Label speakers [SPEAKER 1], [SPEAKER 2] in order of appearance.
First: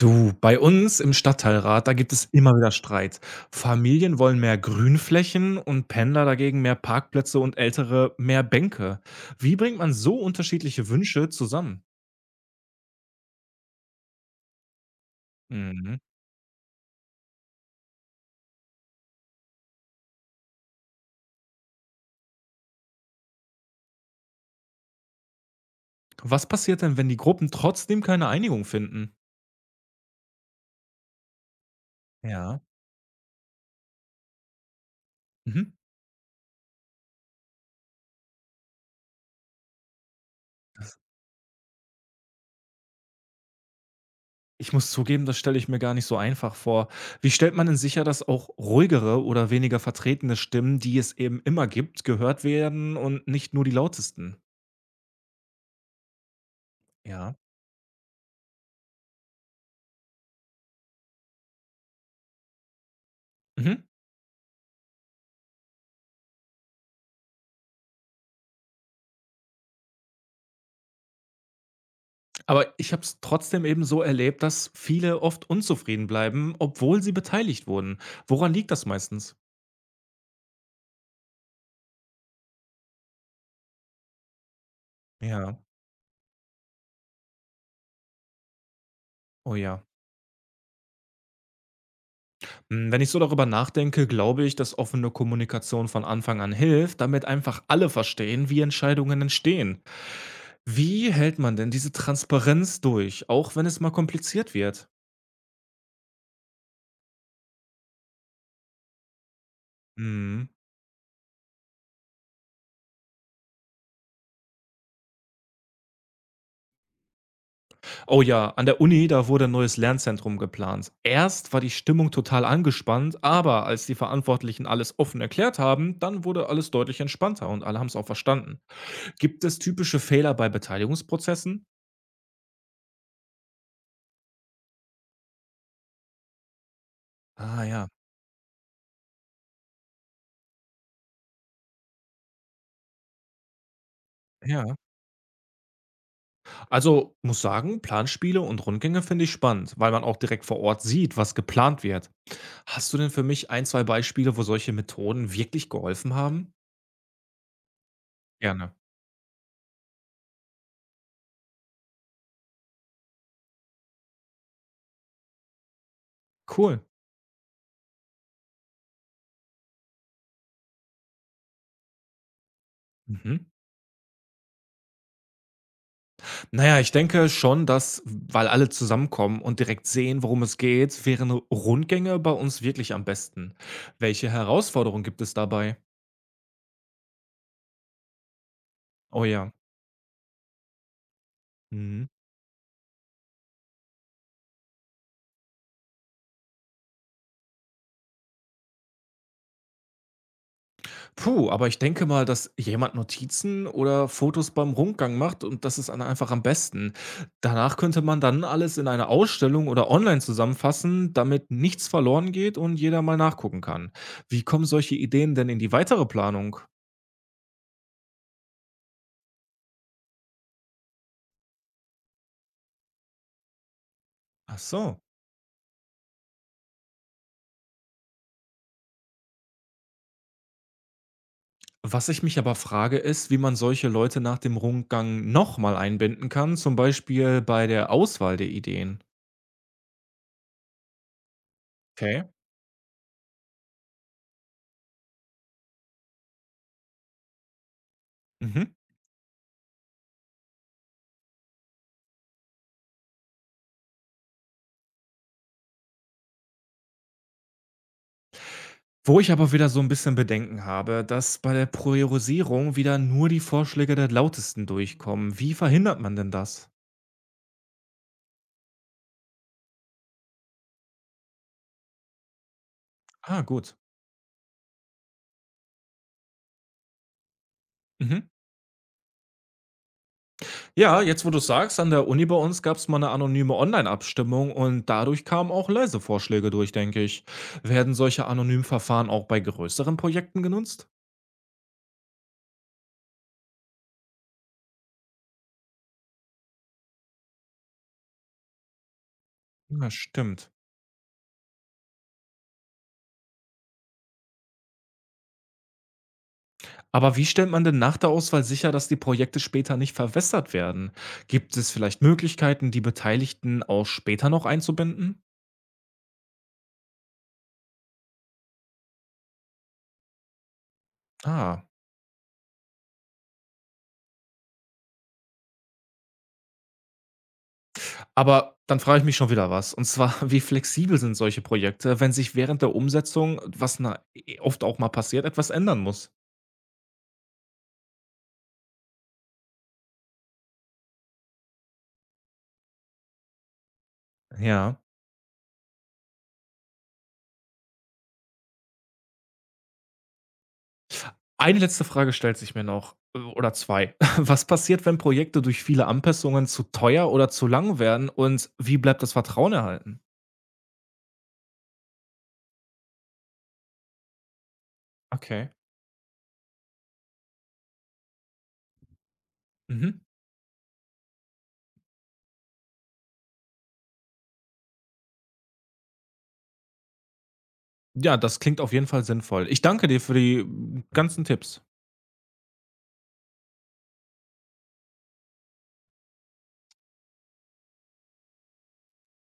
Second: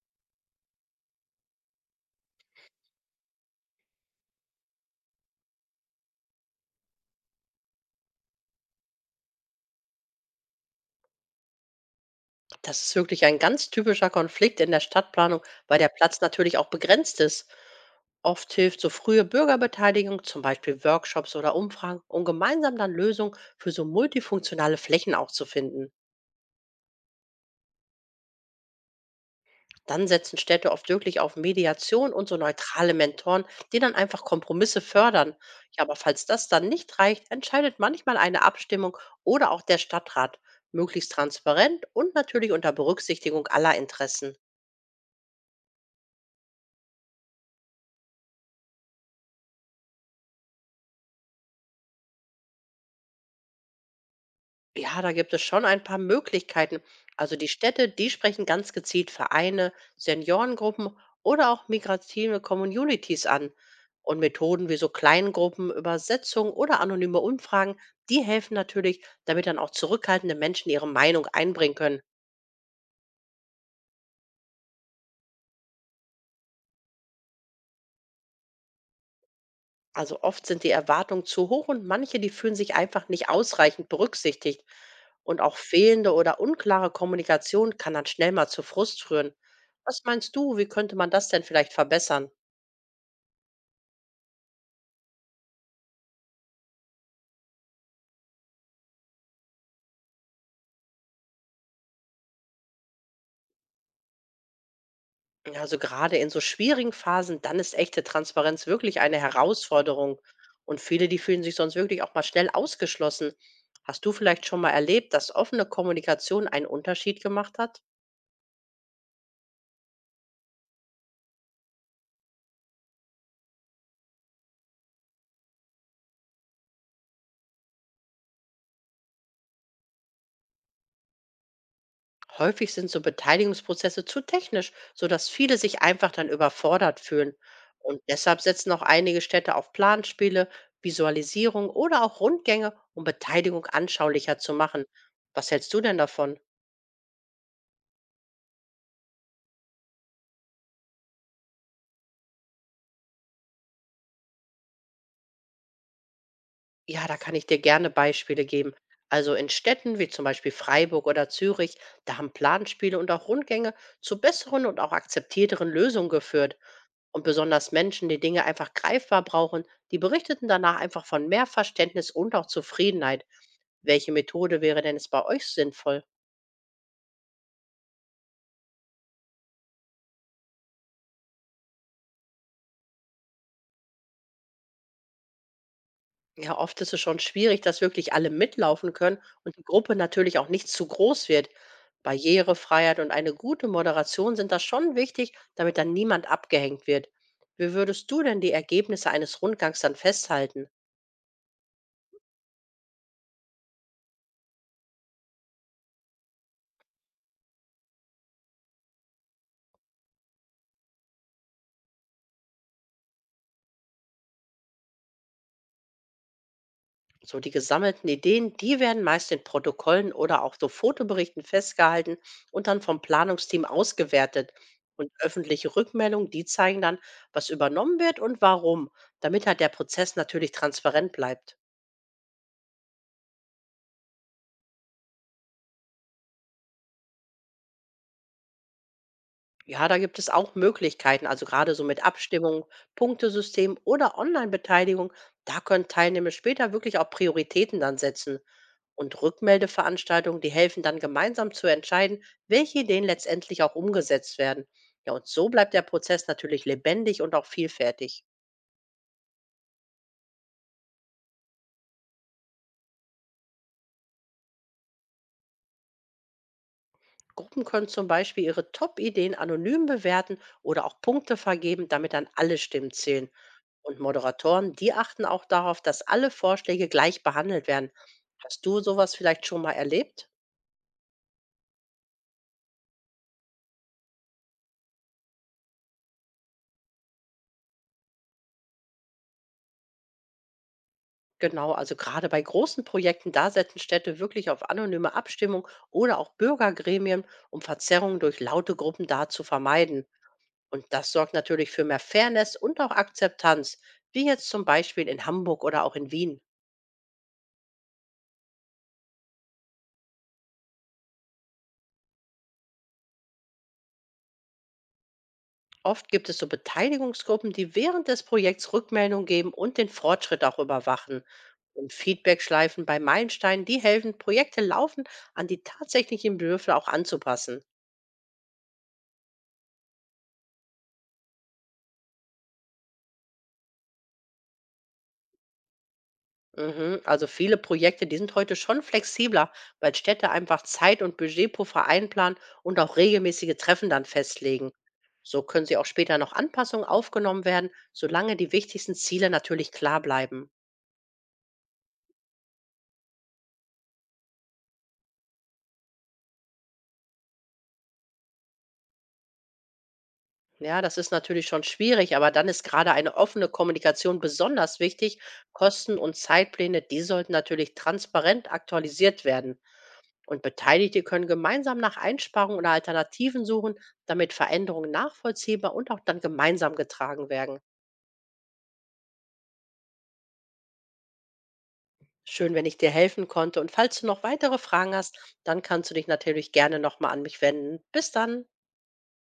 [SPEAKER 1] Du, bei uns im Stadtteilrat, da gibt es immer wieder Streit. Familien wollen mehr Grünflächen und Pendler dagegen mehr Parkplätze und Ältere mehr Bänke. Wie bringt man so unterschiedliche Wünsche zusammen?
[SPEAKER 2] Das ist wirklich ein ganz typischer Konflikt in der Stadtplanung, weil der
[SPEAKER 1] Mhm.
[SPEAKER 2] Platz natürlich auch begrenzt ist. Oft hilft so frühe Bürgerbeteiligung, zum Beispiel Workshops oder Umfragen, um gemeinsam dann Lösungen für so multifunktionale Flächen auch zu finden.
[SPEAKER 1] Was passiert denn, wenn die Gruppen trotzdem keine Einigung finden?
[SPEAKER 2] Dann setzen Städte oft wirklich auf Mediation und so
[SPEAKER 1] Ja.
[SPEAKER 2] neutrale Mentoren, die dann einfach Kompromisse fördern.
[SPEAKER 1] Mhm.
[SPEAKER 2] Ja, aber falls das dann nicht reicht, entscheidet manchmal eine Abstimmung oder auch der Stadtrat,
[SPEAKER 1] Das,
[SPEAKER 2] möglichst transparent und natürlich unter Berücksichtigung aller Interessen.
[SPEAKER 1] Ich muss zugeben, das stelle ich mir gar nicht so einfach vor. Wie stellt man denn sicher, dass auch ruhigere oder weniger vertretene Stimmen, die es eben immer gibt, gehört werden und nicht nur die lautesten?
[SPEAKER 2] Ja, da gibt es schon ein paar Möglichkeiten.
[SPEAKER 1] Ja.
[SPEAKER 2] Also die Städte, die sprechen ganz gezielt Vereine, Seniorengruppen oder auch migrative Communities an.
[SPEAKER 1] Mhm.
[SPEAKER 2] Und Methoden wie so Kleingruppen, Übersetzungen oder anonyme Umfragen, die helfen natürlich, damit dann auch zurückhaltende Menschen ihre Meinung einbringen können.
[SPEAKER 1] Aber ich habe es trotzdem eben so erlebt, dass viele oft unzufrieden bleiben, obwohl sie beteiligt wurden. Woran liegt das meistens?
[SPEAKER 2] Also oft sind die Erwartungen zu hoch und manche, die fühlen sich einfach nicht ausreichend berücksichtigt. Und auch
[SPEAKER 1] Ja.
[SPEAKER 2] fehlende oder unklare Kommunikation kann dann schnell mal zu Frust führen.
[SPEAKER 1] Oh ja.
[SPEAKER 2] Was meinst du, wie könnte man das denn vielleicht verbessern?
[SPEAKER 1] Wenn ich so darüber nachdenke, glaube ich, dass offene Kommunikation von Anfang an hilft, damit einfach alle verstehen, wie Entscheidungen entstehen. Wie hält man denn diese Transparenz durch, auch wenn es mal kompliziert wird?
[SPEAKER 2] Ja, also gerade in so schwierigen Phasen, dann ist echte Transparenz wirklich eine Herausforderung. Und viele, die fühlen sich sonst wirklich auch mal schnell ausgeschlossen. Hast du vielleicht schon mal erlebt, dass offene Kommunikation einen Unterschied gemacht hat?
[SPEAKER 1] Oh ja, an der Uni, da wurde ein neues Lernzentrum geplant. Erst war die Stimmung total angespannt, aber als die Verantwortlichen alles offen erklärt haben, dann wurde alles deutlich entspannter und alle haben es auch verstanden. Gibt es typische Fehler bei Beteiligungsprozessen?
[SPEAKER 2] Häufig sind so Beteiligungsprozesse zu technisch, sodass viele sich einfach dann überfordert fühlen.
[SPEAKER 1] Ah ja,
[SPEAKER 2] Und deshalb setzen auch einige Städte auf Planspiele, Visualisierung oder auch Rundgänge, um Beteiligung anschaulicher zu
[SPEAKER 1] ja.
[SPEAKER 2] machen. Was hältst du denn davon?
[SPEAKER 1] Also muss sagen, Planspiele und Rundgänge finde ich spannend, weil man auch direkt vor Ort sieht, was geplant wird. Hast du denn für mich ein, zwei Beispiele, wo solche Methoden wirklich geholfen haben?
[SPEAKER 2] Ja, da kann ich dir gerne Beispiele
[SPEAKER 1] Gerne.
[SPEAKER 2] geben. Also in Städten wie zum Beispiel Freiburg oder Zürich, da haben Planspiele und auch Rundgänge zu besseren und auch akzeptierteren Lösungen geführt.
[SPEAKER 1] Cool.
[SPEAKER 2] Und besonders Menschen, die Dinge einfach greifbar brauchen, die berichteten danach einfach von mehr Verständnis und auch Zufriedenheit.
[SPEAKER 1] Mhm.
[SPEAKER 2] Welche Methode wäre denn es bei euch sinnvoll?
[SPEAKER 1] Na ja, ich denke schon, dass weil alle zusammenkommen und direkt sehen, worum es geht, wären Rundgänge bei uns wirklich am besten. Welche Herausforderungen gibt es dabei?
[SPEAKER 2] Ja, oft ist es schon schwierig, dass wirklich alle mitlaufen können
[SPEAKER 1] Oh ja.
[SPEAKER 2] und die Gruppe natürlich auch nicht zu groß wird.
[SPEAKER 1] Mhm.
[SPEAKER 2] Barrierefreiheit und eine gute Moderation sind da schon wichtig, damit dann niemand abgehängt wird. Wie würdest du denn die Ergebnisse eines Rundgangs dann festhalten?
[SPEAKER 1] Puh, aber ich denke mal, dass jemand Notizen oder Fotos beim Rundgang macht und das ist dann einfach am besten. Danach könnte man dann alles in einer Ausstellung oder online zusammenfassen, damit nichts verloren geht und jeder mal nachgucken kann. Wie kommen solche Ideen denn in die weitere Planung?
[SPEAKER 2] So die gesammelten Ideen, die werden meist in Protokollen oder auch so Fotoberichten festgehalten und dann vom Planungsteam ausgewertet.
[SPEAKER 1] Ach so.
[SPEAKER 2] Und öffentliche Rückmeldungen, die zeigen dann, was übernommen wird und warum, damit halt der Prozess natürlich transparent bleibt.
[SPEAKER 1] Was ich mich aber frage, ist, wie man solche Leute nach dem Rundgang noch mal einbinden kann, zum Beispiel bei der Auswahl der Ideen.
[SPEAKER 2] Ja, da gibt es auch Möglichkeiten, also gerade so mit
[SPEAKER 1] Okay.
[SPEAKER 2] Abstimmung, Punktesystem oder Online-Beteiligung. Da können Teilnehmer später wirklich auch Prioritäten dann setzen.
[SPEAKER 1] Mhm.
[SPEAKER 2] Und Rückmeldeveranstaltungen, die helfen dann gemeinsam zu entscheiden, welche Ideen letztendlich auch umgesetzt werden. Ja, und so bleibt der Prozess natürlich lebendig und auch vielfältig.
[SPEAKER 1] Wo ich aber wieder so ein bisschen Bedenken habe, dass bei der Priorisierung wieder nur die Vorschläge der Lautesten durchkommen. Wie verhindert man denn das?
[SPEAKER 2] Gruppen können zum Beispiel ihre Top-Ideen anonym bewerten oder auch Punkte vergeben, damit dann alle Stimmen zählen.
[SPEAKER 1] Ah, gut.
[SPEAKER 2] Und Moderatoren, die achten auch darauf, dass alle Vorschläge gleich behandelt werden.
[SPEAKER 1] Mhm.
[SPEAKER 2] Hast du sowas vielleicht schon mal erlebt?
[SPEAKER 1] Ja, jetzt wo du sagst, an der Uni bei uns gab es mal eine anonyme Online-Abstimmung und dadurch kamen auch leise Vorschläge durch, denke ich. Werden solche anonymen Verfahren auch bei größeren Projekten genutzt?
[SPEAKER 2] Genau, also gerade bei großen Projekten, da setzen Städte wirklich auf anonyme Abstimmung oder auch Bürgergremien, um Verzerrungen durch laute Gruppen da zu
[SPEAKER 1] Ja,
[SPEAKER 2] vermeiden.
[SPEAKER 1] stimmt.
[SPEAKER 2] Und das sorgt natürlich für mehr Fairness und auch Akzeptanz, wie jetzt zum Beispiel in Hamburg oder auch in Wien.
[SPEAKER 1] Aber wie stellt man denn nach der Auswahl sicher, dass die Projekte später nicht verwässert werden? Gibt es vielleicht Möglichkeiten, die Beteiligten auch später noch einzubinden?
[SPEAKER 2] Oft gibt es so Beteiligungsgruppen, die während des Projekts Rückmeldung geben und den Fortschritt auch überwachen.
[SPEAKER 1] Ah,
[SPEAKER 2] Und Feedbackschleifen bei Meilensteinen, die helfen, Projekte laufend an die tatsächlichen Bedürfe auch anzupassen.
[SPEAKER 1] aber dann frage ich mich schon wieder was. Und zwar, wie flexibel sind solche Projekte, wenn sich während der Umsetzung, was na, eh oft auch mal passiert, etwas ändern muss?
[SPEAKER 2] Mhm. Also viele Projekte, die sind heute schon flexibler, weil Städte einfach Zeit- und Budgetpuffer einplanen und auch regelmäßige Treffen dann festlegen.
[SPEAKER 1] Ja.
[SPEAKER 2] So können sie auch später noch Anpassungen aufgenommen werden, solange die wichtigsten Ziele natürlich klar bleiben.
[SPEAKER 1] Eine letzte Frage stellt sich mir noch. Oder zwei. Was passiert, wenn Projekte durch viele Anpassungen zu teuer oder zu lang werden? Und wie bleibt das Vertrauen erhalten?
[SPEAKER 2] Ja, das ist natürlich schon schwierig, aber dann ist gerade eine offene Kommunikation besonders wichtig.
[SPEAKER 1] Okay.
[SPEAKER 2] Kosten und Zeitpläne, die sollten natürlich transparent aktualisiert werden.
[SPEAKER 1] Mhm.
[SPEAKER 2] Und Beteiligte können gemeinsam nach Einsparungen oder Alternativen suchen, damit Veränderungen nachvollziehbar und auch dann gemeinsam getragen werden.
[SPEAKER 1] Ja, das klingt auf jeden Fall sinnvoll. Ich danke dir für die ganzen Tipps.
[SPEAKER 2] Schön, wenn ich dir helfen konnte. Und falls du noch weitere Fragen hast, dann kannst du dich natürlich gerne nochmal an mich wenden. Bis dann.